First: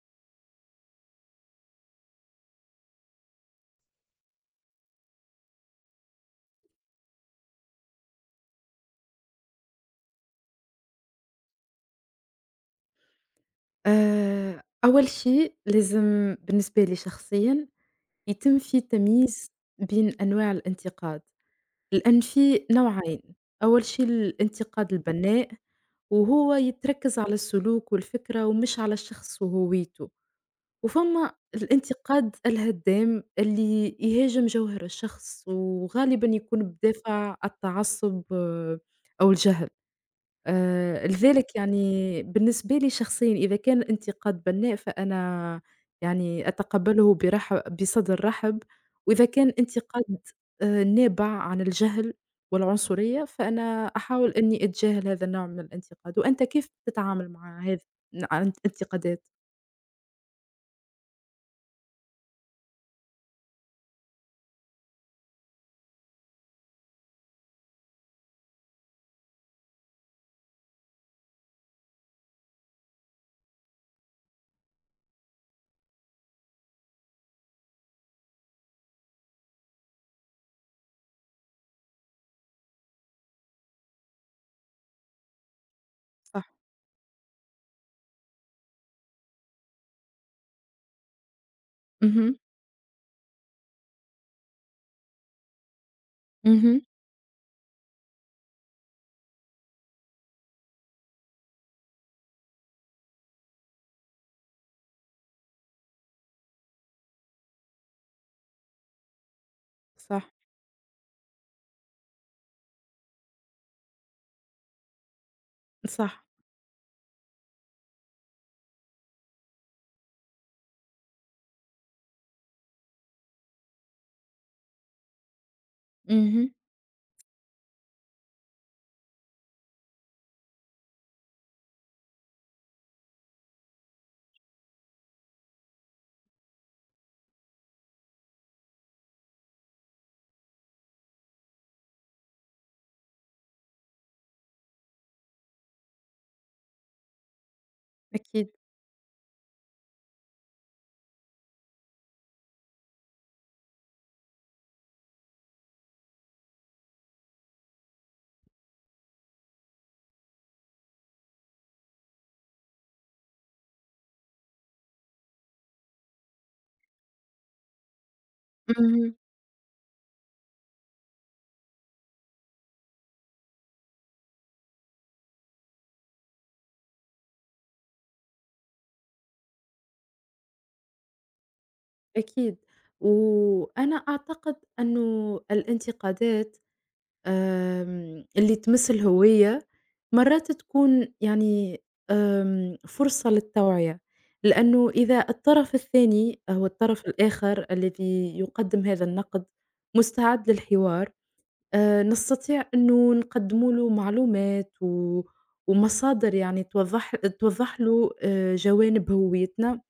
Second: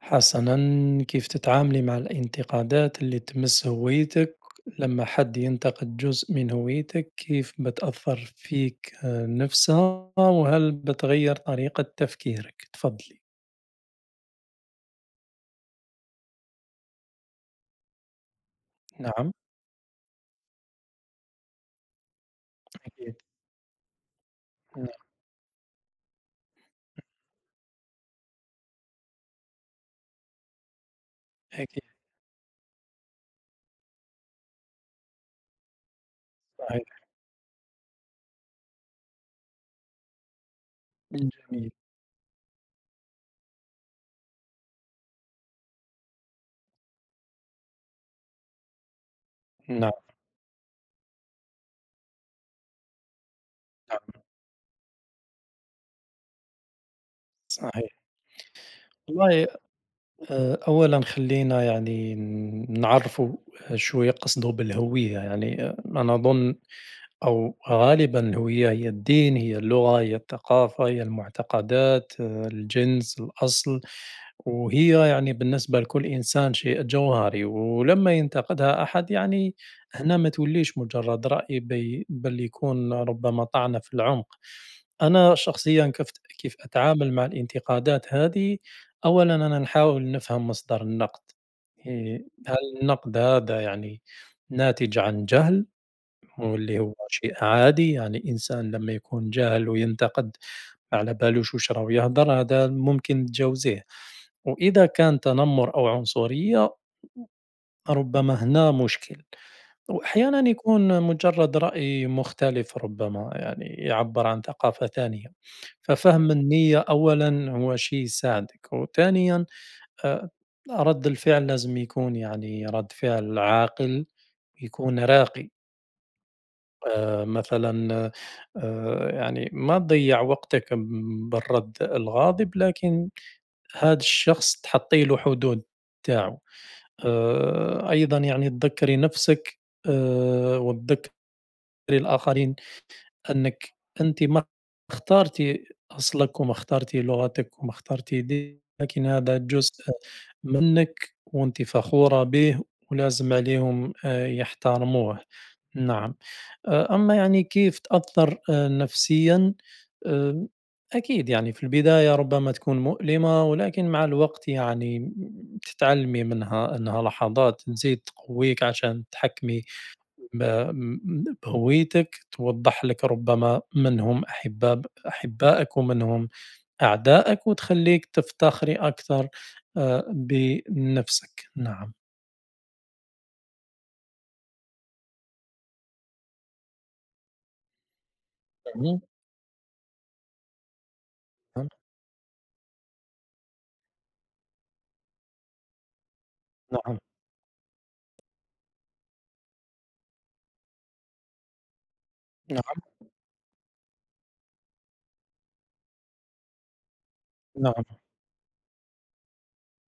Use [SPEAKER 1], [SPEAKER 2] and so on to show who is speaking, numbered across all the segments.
[SPEAKER 1] حسنًا، كيف تتعاملي مع الانتقادات اللي تمس هويتك؟ لما حد ينتقد جزء من هويتك كيف بتأثّر فيك نفسها، وهل بتغيّر طريقة تفكيرك؟ تفضّلي.
[SPEAKER 2] أول شيء لازم بالنسبة لي شخصيًا يتم في
[SPEAKER 1] نعم،
[SPEAKER 2] تمييز بين أنواع الانتقاد، لأن في
[SPEAKER 1] أكيد،
[SPEAKER 2] نوعين، أول شيء
[SPEAKER 1] نعم،
[SPEAKER 2] الانتقاد البناء وهو يتركز على السلوك والفكرة ومش على الشخص وهويته، وفما
[SPEAKER 1] أكيد
[SPEAKER 2] الانتقاد الهدام اللي يهاجم جوهر الشخص وغالبًا يكون
[SPEAKER 1] صحيح،
[SPEAKER 2] بدافع التعصب أو الجهل. لذلك
[SPEAKER 1] جميل،
[SPEAKER 2] يعني بالنسبة لي شخصيًا إذا كان الانتقاد بناء فأنا يعني أتقبله برح بصدر رحب، وإذا كان
[SPEAKER 1] نعم،
[SPEAKER 2] انتقاد نابع عن الجهل والعنصرية، فأنا
[SPEAKER 1] نعم،
[SPEAKER 2] أحاول إني أتجاهل هذا النوع من الانتقاد، وأنت كيف تتعامل مع هذه
[SPEAKER 1] صحيح.
[SPEAKER 2] انتقادات؟
[SPEAKER 1] والله أولًا خلّينا يعني نعرّفوا شوية قصده بالهوية، يعني أنا أظن أو غالبًا هوية هي الدين، هي اللغة، هي الثقافة، هي المعتقدات، الجنس، الأصل، وهي يعني بالنسبة لكل إنسان شيء جوهري، ولمّا ينتقدها أحد يعني هنا ما توليش مجرد رأي بل يكون ربما طعنة في العمق. أنا شخصيًا كيف
[SPEAKER 2] صح،
[SPEAKER 1] كيف أتعامل مع الانتقادات هذه، أولًا أنا نحاول نفهم مصدر النقد،
[SPEAKER 2] اهم،
[SPEAKER 1] هل النقد هذا يعني ناتج عن جهل؟ واللي
[SPEAKER 2] اهم.
[SPEAKER 1] هو شيء عادي، يعني الإنسان لمّا يكون جاهل وينتقد ما على بالوش واش راه يهضر، هذا ممكن تجاوزيه، وإذا كان تنمر أو عنصرية ربما هنا مشكل،
[SPEAKER 2] صح،
[SPEAKER 1] وأحيانًا يكون مجرد رأي مختلف ربما يعني يعبر عن ثقافة ثانية،
[SPEAKER 2] صح،
[SPEAKER 1] ففهم النية أولًا هو شيء يساعدك، وثانيًا آآ رد الفعل لازم يكون يعني رد فعل عاقل، يكون راقي.
[SPEAKER 2] اهم.
[SPEAKER 1] مثلًا يعني ما تضيّع وقتك بالرد الغاضب، لكن هاد الشخص تحطّي له حدود تاعو. أيضًا يعني تذكّري نفسك وتذكّري الآخرين أنِّك أنتِ ما اخترتِ أصلك وما اخترتِ لغتك وما اخترتِ
[SPEAKER 2] أكيد.
[SPEAKER 1] دينك، لكن هذا جزء منِّك وأنتِ فخورة به ولازم عليهم يحترموه. نعم. أما يعني كيف تأثّر نفسيًا، آآ أكيد يعني في البداية ربما تكون مؤلمة، ولكن مع الوقت يعني تتعلمي منها، أنها لحظات تزيد تقويك عشان
[SPEAKER 2] اهم،
[SPEAKER 1] تحكمي ب م بهويتك توضّح لك ربما من هم أحبائك ومن هم أعدائك، وتخلّيك تفتخري أكثر بنفسك، نعم،
[SPEAKER 2] أكيد. وأنا أعتقد إنه الانتقادات اللي تمس
[SPEAKER 1] إمم.
[SPEAKER 2] الهوية، مرات تكون
[SPEAKER 1] اهم،
[SPEAKER 2] يعني فرصة للتوعية، لأنه إذا الطرف الثاني أو
[SPEAKER 1] نعم،
[SPEAKER 2] الطرف الآخر الذي يقدم هذا النقد مستعد للحوار، نستطيع
[SPEAKER 1] نعم،
[SPEAKER 2] إنه نقدموا له معلومات و ومصادر يعني
[SPEAKER 1] نعم،
[SPEAKER 2] توضح
[SPEAKER 1] نعم،
[SPEAKER 2] له جوانب هويتنا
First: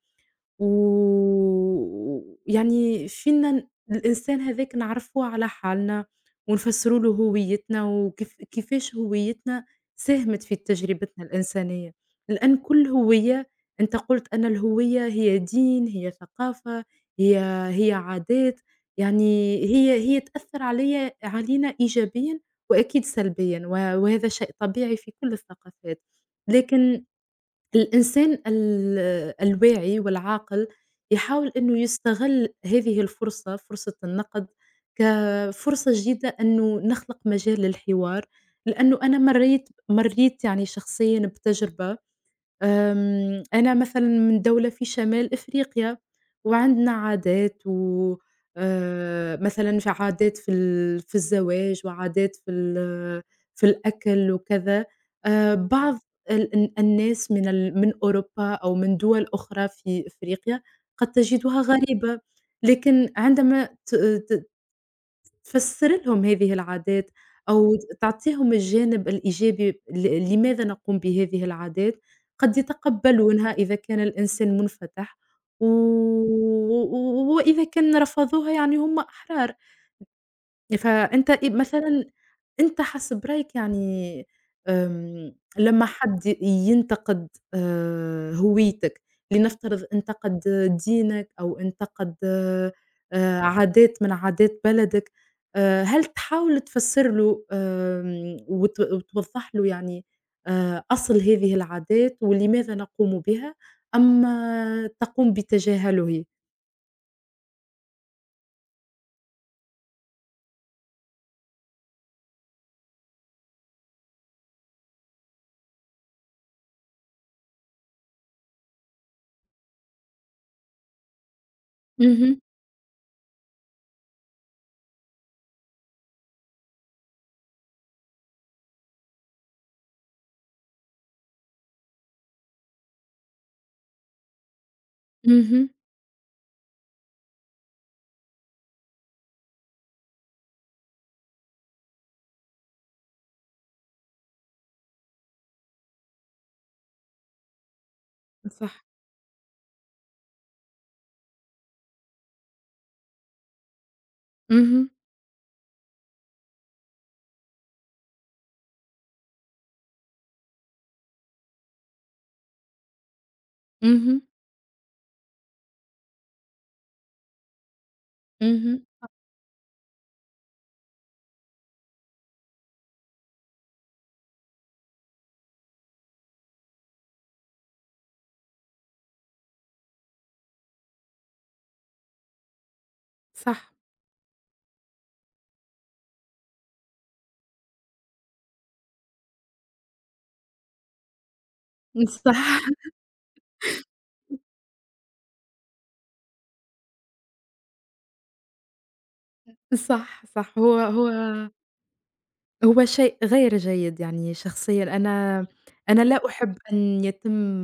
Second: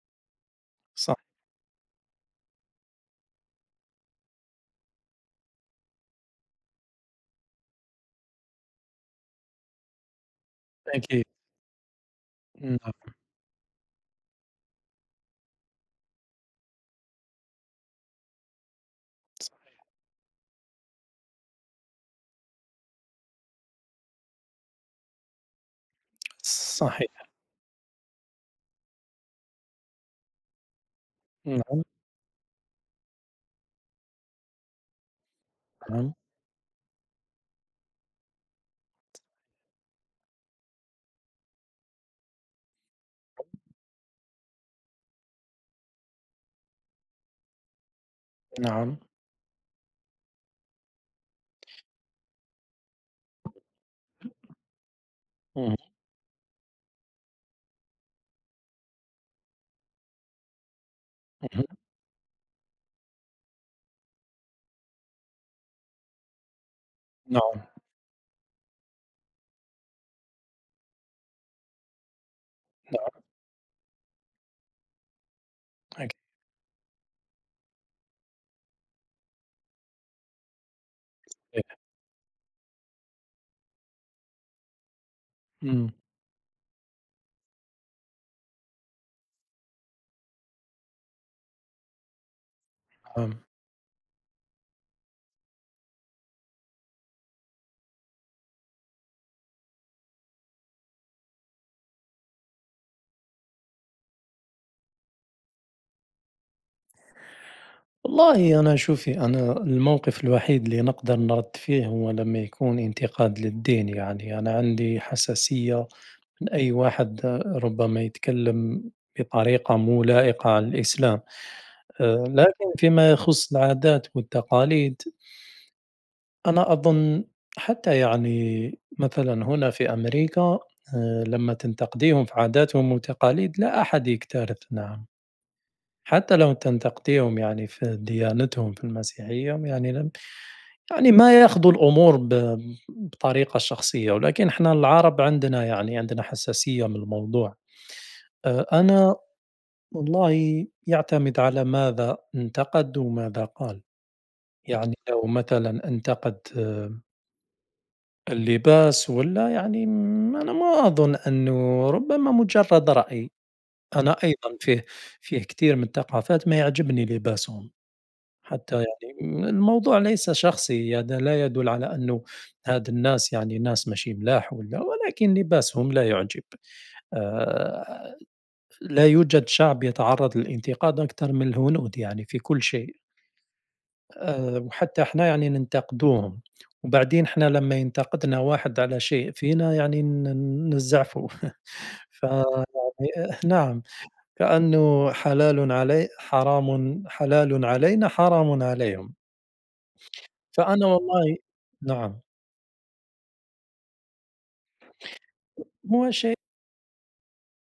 [SPEAKER 1] صح،
[SPEAKER 2] و يعني فينا الإنسان هذاك نعرّفوه على حالنا، ونفسّروا له هويتنا كيفاش هويتنا ساهمت في
[SPEAKER 1] أكيد،
[SPEAKER 2] تجربتنا الإنسانية، لأن كل
[SPEAKER 1] نعم،
[SPEAKER 2] هوية أنت قُلت أن الهوية هي دين، هي ثقافة، هي هي عادات،
[SPEAKER 1] ص
[SPEAKER 2] يعني هي تأثّر علينا إيجابيًا وأكيد سلبيًا، وهذا شيء طبيعي في كل الثقافات، لكن
[SPEAKER 1] صحيح،
[SPEAKER 2] الإنسان الواعي والعاقل يحاول إنه
[SPEAKER 1] نعم،
[SPEAKER 2] يستغل هذه الفرصة، فرصة النقد، كفرصة
[SPEAKER 1] نعم،
[SPEAKER 2] جديدة إنه نخلق مجال للحوار، لأنه أنا مرّيت يعني شخصيًا بتجربة أنا مثلًا من دولة في شمال إفريقيا، وعندنا عادات و
[SPEAKER 1] نعم،
[SPEAKER 2] مثلًا عادات في الزواج وعادات في الأكل وكذا.
[SPEAKER 1] اهم،
[SPEAKER 2] بعض ال الناس من أوروبا أو من دول أخرى في إفريقيا قد تجدها
[SPEAKER 1] اهم،
[SPEAKER 2] غريبة، لكن عندما ت ت تفسر لهم هذه العادات
[SPEAKER 1] نعم،
[SPEAKER 2] أو تعطيهم الجانب الإيجابي لماذا نقوم بهذه العادات، قد يتقبلونها إذا كان الإنسان منفتح و
[SPEAKER 1] أكيد،
[SPEAKER 2] و وإذا كان رفضوها يعني هم أحرار. فأنت إيه مثلًا أنت حسب رأيك يعني لمّا
[SPEAKER 1] إمم،
[SPEAKER 2] حد ينتقد هويتك، لنفترض انتقد دينك أو انتقد
[SPEAKER 1] نعم.
[SPEAKER 2] عادات من عادات بلدك، هل تحاول تفسر له وتوضح له يعني أصل هذه العادات ولماذا نقوم بها، أما تقوم بتجاهله؟
[SPEAKER 1] والله أنا شوفي أنا الموقف الوحيد اللي نقدر نرد فيه هو لمّا يكون انتقاد للدين، يعني أنا عندي حساسية أي واحد ربما يتكلم بطريقة مو لائقة على الإسلام
[SPEAKER 2] اهم،
[SPEAKER 1] لكن فيما يخص العادات والتقاليد أنا أظن حتى يعني مثلًا هنا في أمريكا لمّا تنتقديهم في عاداتهم وتقاليد لا أحد يكترث نعم،
[SPEAKER 2] اهم،
[SPEAKER 1] حتى لو تنتقديهم يعني في ديانتهم في المسيحية يعني لم يعني ما ياخذوا الأمور بطريقة شخصية، ولكن إحنا العرب عندنا يعني عندنا حساسية من الموضوع.
[SPEAKER 2] صح،
[SPEAKER 1] أنا والله يعتمد على ماذا انتقد وماذا قال، إمم.
[SPEAKER 2] اهم،
[SPEAKER 1] يعني لو مثلًا انتقد اللباس والّا يعني أنا ما أظن أنه ربما مجرد رأي، إمم. أنا
[SPEAKER 2] اهم،
[SPEAKER 1] أيضًا فيه كثير من الثقافات ما يعجبني لباسهم، حتى إمم.
[SPEAKER 2] اهم.
[SPEAKER 1] يعني الموضوع ليس شخصي هذا لا يدل على أنه هاد الناس يعني ناس ماشي ملاح والّا ولكن لباسهم لا يعجب. آآ لا يوجد شعب يتعرض للانتقاد أكثر من الهنود يعني في كل شيء
[SPEAKER 2] صح،
[SPEAKER 1] وحتى إحنا يعني ننتقدوهم، وبعدين إحنا لمّا ينتقدنا واحد على شيء فينا يعني نزعفه
[SPEAKER 2] صح،
[SPEAKER 1] فيعني نعم كأنه حلال علي حرام حلال علينا حرام عليهم،
[SPEAKER 2] صح، صح.
[SPEAKER 1] فأنا
[SPEAKER 2] هو
[SPEAKER 1] والله نعم
[SPEAKER 2] شيء غير جيد يعني شخصيًا أنا
[SPEAKER 1] هو
[SPEAKER 2] لا
[SPEAKER 1] شيء
[SPEAKER 2] أحب أن يتم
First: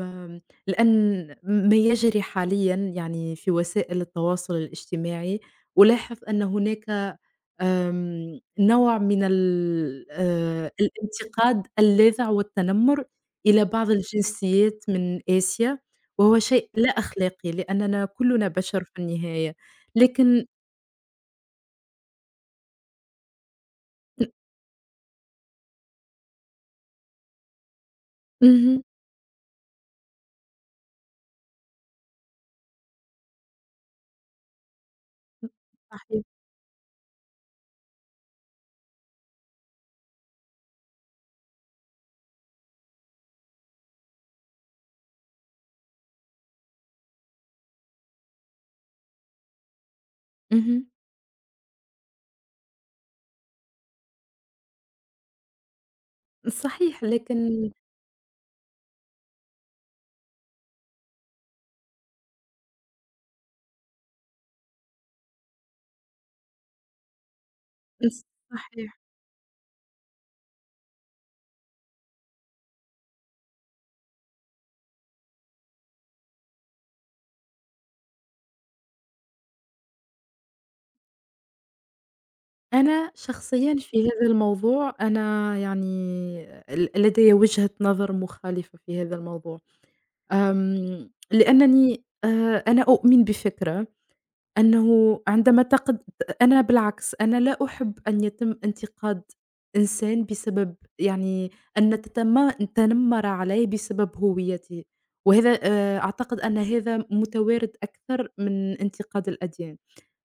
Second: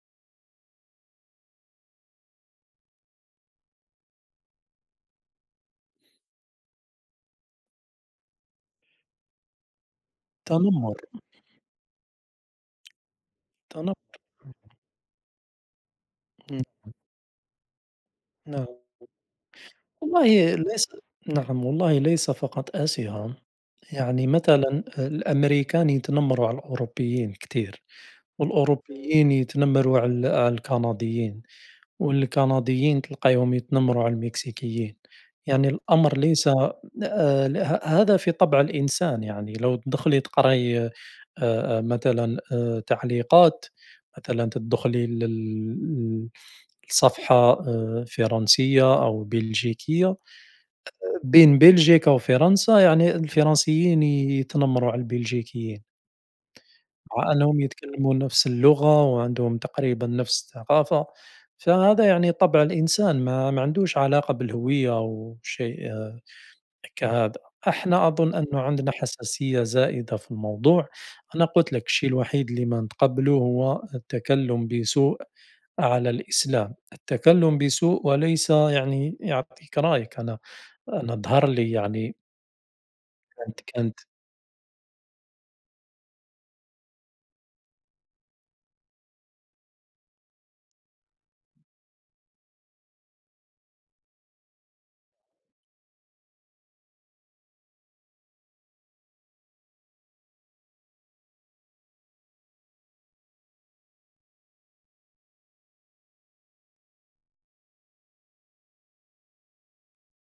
[SPEAKER 2] لأن ما يجري حاليًا يعني في وسائل التواصل الاجتماعي، ألاحظ أن هناك نوع من
[SPEAKER 1] تنمر،
[SPEAKER 2] الانتقاد اللاذع والتنمر إلى بعض
[SPEAKER 1] تنمر،
[SPEAKER 2] الجنسيات من آسيا، وهو
[SPEAKER 1] إمم،
[SPEAKER 2] شيء لا أخلاقي لأننا كلنا
[SPEAKER 1] نعم.
[SPEAKER 2] بشر في النهاية، لكن
[SPEAKER 1] والله ليس نعم والله ليس فقط آسيا يعني مثلا الأمريكان يتنمروا على الأوروبيين كتير
[SPEAKER 2] اهم.
[SPEAKER 1] والأوروبيين يتنمروا على على الكنديين والكنديين تلقاهم يتنمروا على المكسيكيين
[SPEAKER 2] إمم،
[SPEAKER 1] يعني الأمر
[SPEAKER 2] صحيح.
[SPEAKER 1] ليس هذا في طبع الإنسان يعني لو تدخلي تقرأي مثلا تعليقات مثلا تدخلي للصفحة فرنسية أو بلجيكية
[SPEAKER 2] اهم.
[SPEAKER 1] بين بلجيكا وفرنسا يعني الفرنسيين يتنمروا على البلجيكيين،
[SPEAKER 2] صحيح،
[SPEAKER 1] مع أنهم
[SPEAKER 2] لكن
[SPEAKER 1] يتكلموا نفس اللغة وعندهم تقريبًا نفس الثقافة، فهذا يعني طبع الإنسان ما عندوش علاقة بالهوية أو شيء كهذا. إحنا أظن أنه عندنا
[SPEAKER 2] صحيح.
[SPEAKER 1] حساسية زائدة في الموضوع، أنا قلت لك الشيء الوحيد اللي ما نتقبله هو التكلم بسوء على الإسلام، التكلم بسوء وليس يعني يعطيك رأيك أنا أنا ظهر لي يعني
[SPEAKER 2] أنا شخصيًا
[SPEAKER 1] كانت
[SPEAKER 2] في هذا الموضوع أنا يعني لدي وجهة نظر مخالفة في هذا الموضوع. لأنني أنا أؤمن بفكرة أنه عندما تقد أنا بالعكس، أنا لا أحب أن يتم انتقاد إنسان بسبب يعني أن نتنمر عليه بسبب هويته، وهذا أعتقد أن هذا متوارد أكثر من انتقاد الأديان،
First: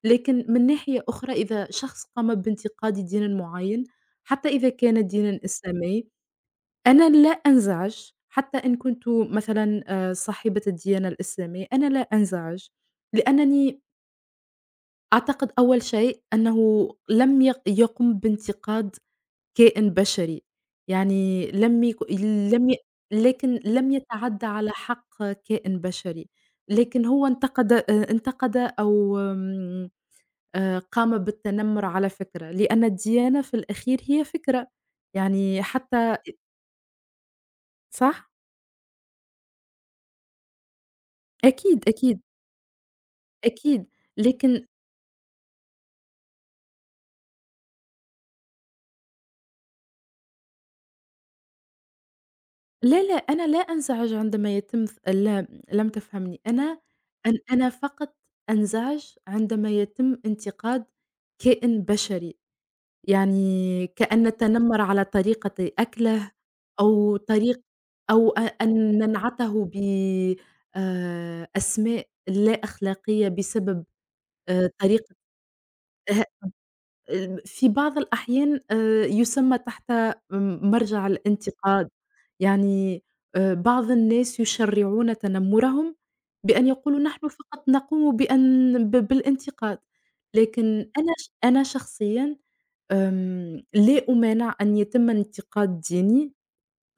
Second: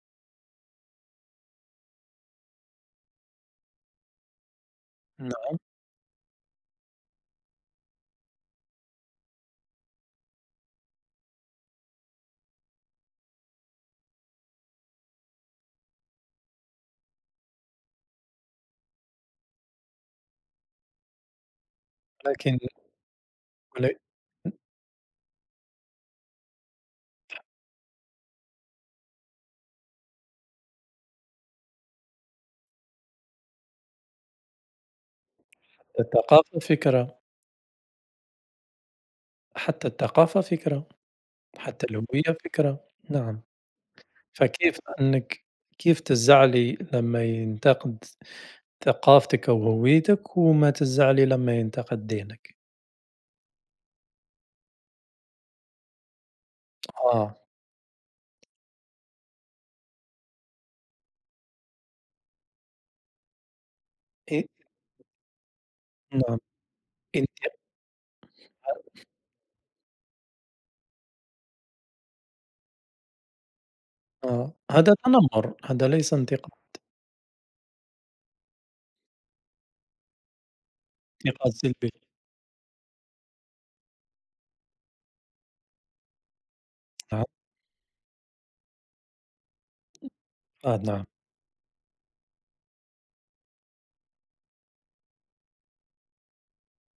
[SPEAKER 2] لكن من ناحية أخرى إذا شخص قام بانتقاد دين معين، حتى إذا كان دينًا
[SPEAKER 1] نعم،
[SPEAKER 2] إسلامي، أنا لا أنزعج حتى إن كنت مثلًا صاحبة الديانة الإسلامية، أنا لا أنزعج لأنني أعتقد أول شيء أنه لم يقم بانتقاد كائن بشري، يعني لم يك
[SPEAKER 1] لكن
[SPEAKER 2] لم ي لكن
[SPEAKER 1] ول
[SPEAKER 2] لم يتعدى على حق كائن بشري، لكن هو انتقد انتقد أو قام بالتنمر على فكرة، لأن الديانة في الأخير هي فكرة، يعني حتى
[SPEAKER 1] الثقافة فكرة،
[SPEAKER 2] صح؟
[SPEAKER 1] حتى الثقافة فكرة، حتى
[SPEAKER 2] أكيد، أكيد،
[SPEAKER 1] الهوية فكرة، نعم،
[SPEAKER 2] أكيد، لكن
[SPEAKER 1] فكيف أنك كيف تزعلي لما ينتقد ثقافتك أو هويتك، وما تزعلي لما ينتقد دينك؟
[SPEAKER 2] لا، لا، أنا لا أنزعج عندما يتم ث لا لم تفهمني،
[SPEAKER 1] آه،
[SPEAKER 2] أنا فقط أنزعج عندما يتم انتقاد كائن بشري، يعني كأن
[SPEAKER 1] إ
[SPEAKER 2] نتنمر على طريقة أكله
[SPEAKER 1] نعم،
[SPEAKER 2] أو
[SPEAKER 1] أنت
[SPEAKER 2] طريق أو أن ننعته أسماء لا أخلاقية بسبب
[SPEAKER 1] هذا
[SPEAKER 2] طريقة
[SPEAKER 1] تنمر، هذا ليس انتقاد
[SPEAKER 2] الم في بعض الأحيان يُسمّى تحت مرجع
[SPEAKER 1] انتقاد
[SPEAKER 2] الانتقاد،
[SPEAKER 1] سلبي،
[SPEAKER 2] يعني بعض الناس يشرّعون تنمُّرهم بأن يقولوا
[SPEAKER 1] نعم،
[SPEAKER 2] نحن فقط نقوم بأن بالانتقاد، لكن
[SPEAKER 1] نعم،
[SPEAKER 2] أنا شخصيًا لا أمانع أن يتم انتقاد ديني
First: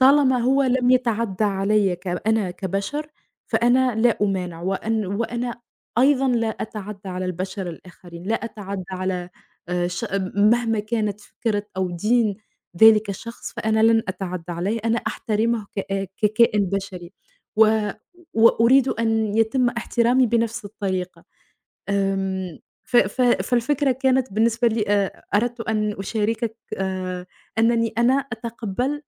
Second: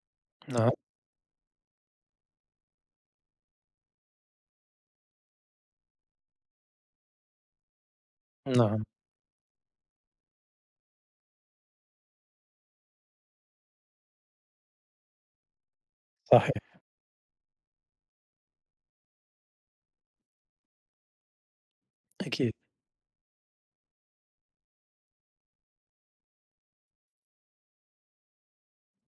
[SPEAKER 2] طالما هو
[SPEAKER 1] نعم،
[SPEAKER 2] لم يتعدى عليَّ ك أنا كبشر، فأنا لا أمانع، وأنا أيضًا لا أتعدى على البشر الآخرين، لا
[SPEAKER 1] نعم،
[SPEAKER 2] أتعدى على ش مهما كانت فكرة أو دين ذلك الشخص، فأنا لن أتعدى عليه، أنا أحترمه ككائن
[SPEAKER 1] صحيح،
[SPEAKER 2] بشري، و وأريد أن يتم احترامي بنفس الطريقة.
[SPEAKER 1] أكيد،
[SPEAKER 2] آمم، ف ف فالفكرة كانت بالنسبة لي أردت أن أشاركك أنني أنا أتقبل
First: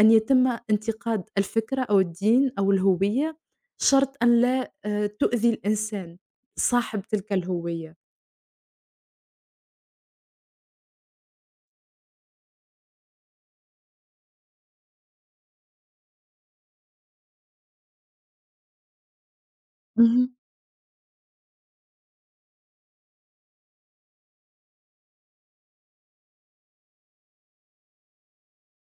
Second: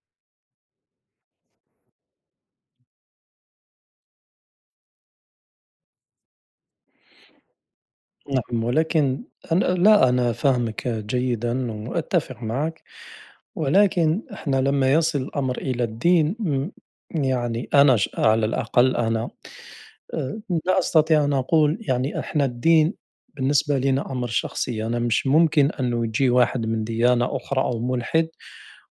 [SPEAKER 2] أن يتم انتقاد الفكرة أو الدين أو الهوية شرط أن لا تؤذي الإنسان صاحب تلك الهوية.
[SPEAKER 1] نعم، ولكن أنا لا، أنا فاهمِك جيدًا وأتفق معك. ولكن إحنا لما يصل الأمر إلى الدين يعني أنا على الأقل أنا
[SPEAKER 2] اهم،
[SPEAKER 1] آه، لا أستطيع أن أقول يعني إحنا الدين بالنسبة لنا أمر شخصي أنا مش ممكن أنه يجي واحد من ديانة أخرى أو ملحد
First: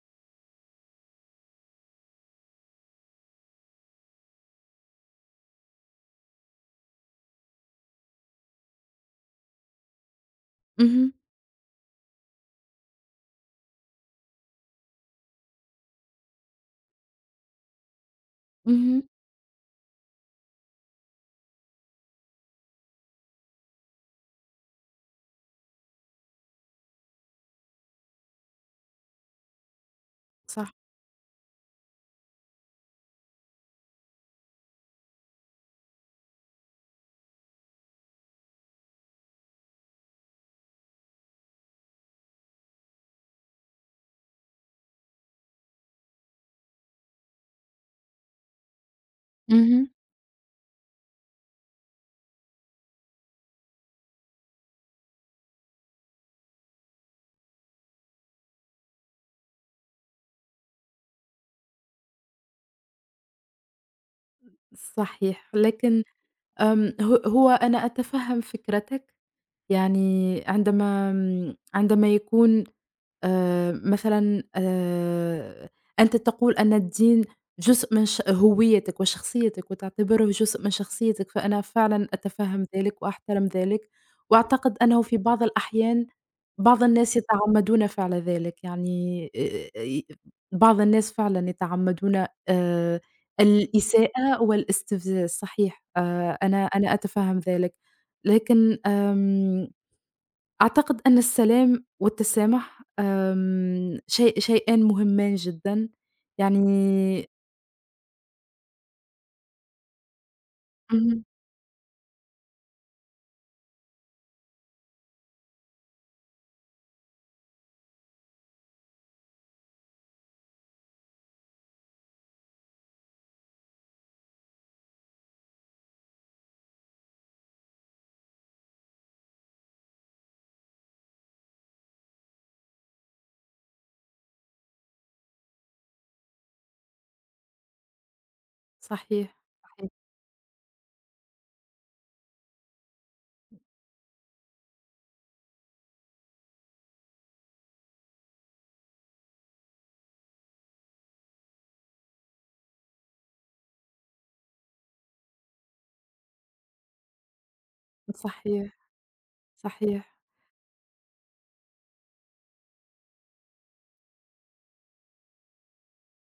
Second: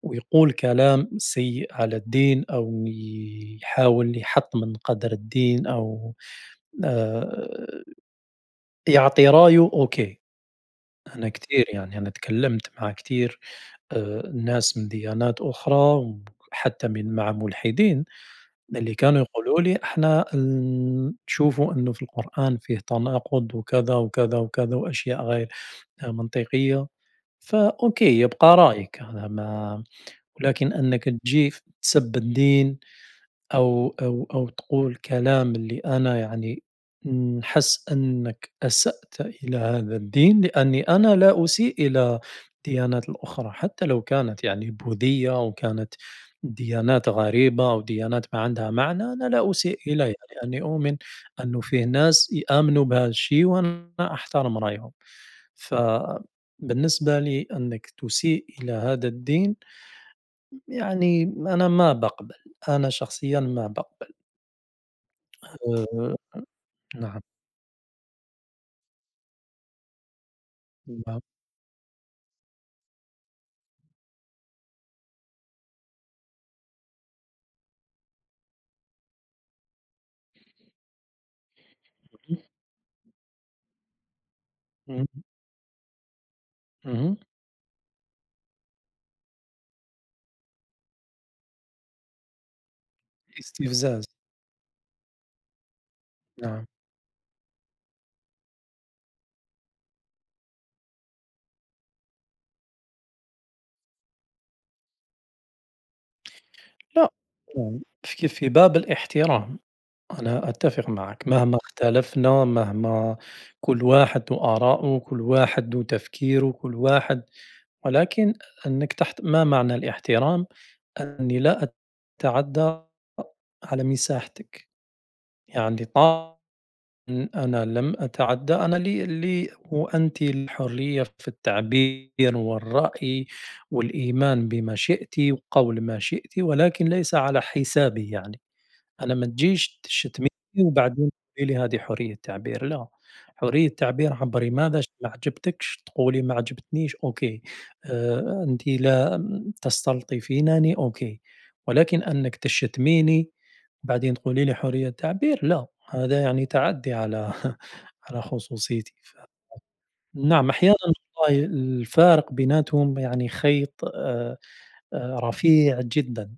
[SPEAKER 1] ويقول كلام سيء على الدين أو يحاول يحط من قدر الدين أو آه، يعطي رايه أوكي
[SPEAKER 2] اهم،
[SPEAKER 1] أنا كتير يعني أنا تكلمت مع كتير ناس من ديانات أخرى، وحتى من مع ملحدين، اللي
[SPEAKER 2] اهم،
[SPEAKER 1] كانوا يقولوا لي إحنا نشوفوا إنه في القرآن فيه تناقض وكذا، وكذا، وكذا، وأشياء غير منطقية، فأوكي يبقى رأيك هذا ما
[SPEAKER 2] صح.
[SPEAKER 1] ولكن أنك تجي تسب الدين أو أو تقول كلام اللي أنا يعني نحس أنك أسأت إلى هذا الدين لأني أنا لا أسيء إلى الديانات الأخرى حتى لو كانت يعني بوذية أو كانت ديانات غريبة أو ديانات ما عندها معنى أنا لا أسيء
[SPEAKER 2] اهم.
[SPEAKER 1] إليها لأني أؤمن أنه فيه ناس يآمنوا بهذا الشيء وأنا أحترم رأيهم فبالنسبة لي أنك تسيء إلى هذا الدين يعني أنا ما بقبل أنا شخصيا ما بقبل
[SPEAKER 2] صحيح، لكن
[SPEAKER 1] آآ
[SPEAKER 2] آمم
[SPEAKER 1] نعم،
[SPEAKER 2] ه هو أنا أتفهم فكرتك، يعني
[SPEAKER 1] نعم،
[SPEAKER 2] عندما يكون مثلًا أنت تقول أن الدين جزء من هويتك وشخصيتك وتعتبره جزء من شخصيتك، فأنا فعلًا
[SPEAKER 1] اهم،
[SPEAKER 2] أتفهم ذلك وأحترم ذلك، وأعتقد أنه
[SPEAKER 1] اهم،
[SPEAKER 2] في بعض الأحيان بعض
[SPEAKER 1] اهم،
[SPEAKER 2] الناس يتعمدون فعل ذلك، يعني ي بعض الناس فعلًا يتعمدون
[SPEAKER 1] استفزاز،
[SPEAKER 2] الإساءة والاستفزاز صحيح،
[SPEAKER 1] نعم،
[SPEAKER 2] أنا أتفهم ذلك، لكن أعتقد أن السلام والتسامح شيئان مهمان جدًا،
[SPEAKER 1] لأ،
[SPEAKER 2] يعني
[SPEAKER 1] نعم، في في باب الاحترام أنا أتفق
[SPEAKER 2] اهم،
[SPEAKER 1] معك، مهما اختلفنا، مهما كل واحد ذو آراءه، كل واحد ذو تفكيره، كل واحد ولكن أنك تحت ما معنى الاحترام؟ أني لا أتعدى على مساحتك، يعني إمم، أنا لم أتعدّى، أنا لي وأنتِ الحرية في التعبير والرأي والإيمان بما شئتِ وقول ما شئتِ، ولكن ليس على حسابي يعني. أنا ما
[SPEAKER 2] صحيح،
[SPEAKER 1] تجيش
[SPEAKER 2] صحيح،
[SPEAKER 1] تشتميني وبعدين تقولي لي هذه حرية تعبير، لا، حرية تعبير عبّري ماذا ما عجبتكش تقولي ما عجبتنيش أوكي، أنتِ لا تستلطفينني أوكي، ولكن أنِّك تشتميني وبعدين تقولي لي حرية تعبير لا، هذا يعني تعدي على على
[SPEAKER 2] صحيح،
[SPEAKER 1] خصوصيتي،
[SPEAKER 2] صحيح.
[SPEAKER 1] نعم أحيانًا والله الفارق بيناتهم يعني خيط رفيع جدًا،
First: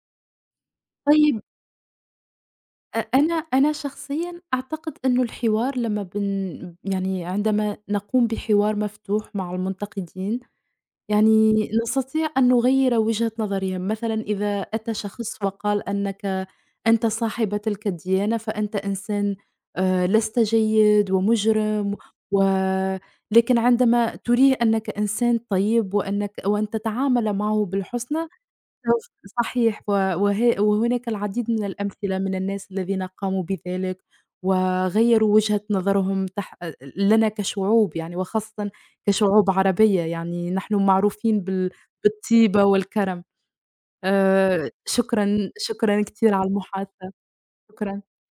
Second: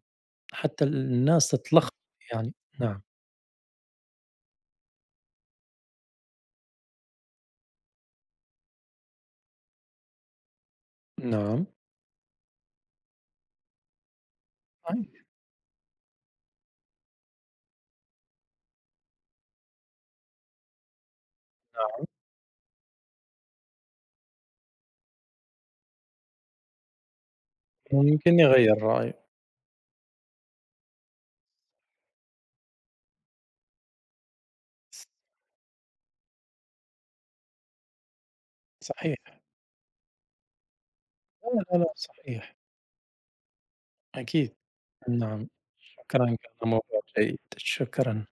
[SPEAKER 1] حتى
[SPEAKER 2] طيب
[SPEAKER 1] الناس تتلخبط يعني،
[SPEAKER 2] أ
[SPEAKER 1] نعم.
[SPEAKER 2] أنا أنا شخصيًا أعتقد إنه الحوار لمّا بن يعني عندما نقوم بحوار مفتوح مع المنتقدين
[SPEAKER 1] نعم
[SPEAKER 2] يعني نستطيع أن نغيّر وجهة نظرهم، مثلًا إذا أتى
[SPEAKER 1] صحيح،
[SPEAKER 2] شخص وقال أنك أنت صاحب تلك الديانة فأنت إنسان لست جيد ومجرم
[SPEAKER 1] نعم
[SPEAKER 2] و لكن عندما تُريه أنك إنسان طيب وأن تتعامل معه بالحسنى
[SPEAKER 1] ممكن يغيّر رأيه،
[SPEAKER 2] صحيح و وه وهناك العديد من الأمثلة من الناس الذين قاموا بذلك،
[SPEAKER 1] ص
[SPEAKER 2] وغيّروا وجهة نظرهم تح لنا كشعوب يعني، وخاصةً
[SPEAKER 1] صحيح،
[SPEAKER 2] كشعوب عربية يعني نحن معروفين
[SPEAKER 1] لا، لا، لا صحيح،
[SPEAKER 2] بالطيبة والكرم.
[SPEAKER 1] أكيد، نعم
[SPEAKER 2] شكرًا، شكرًا كتير
[SPEAKER 1] شكرًا
[SPEAKER 2] على
[SPEAKER 1] كان موضوع
[SPEAKER 2] المحادثة،
[SPEAKER 1] جيد،
[SPEAKER 2] شكرًا.
[SPEAKER 1] شكرًا.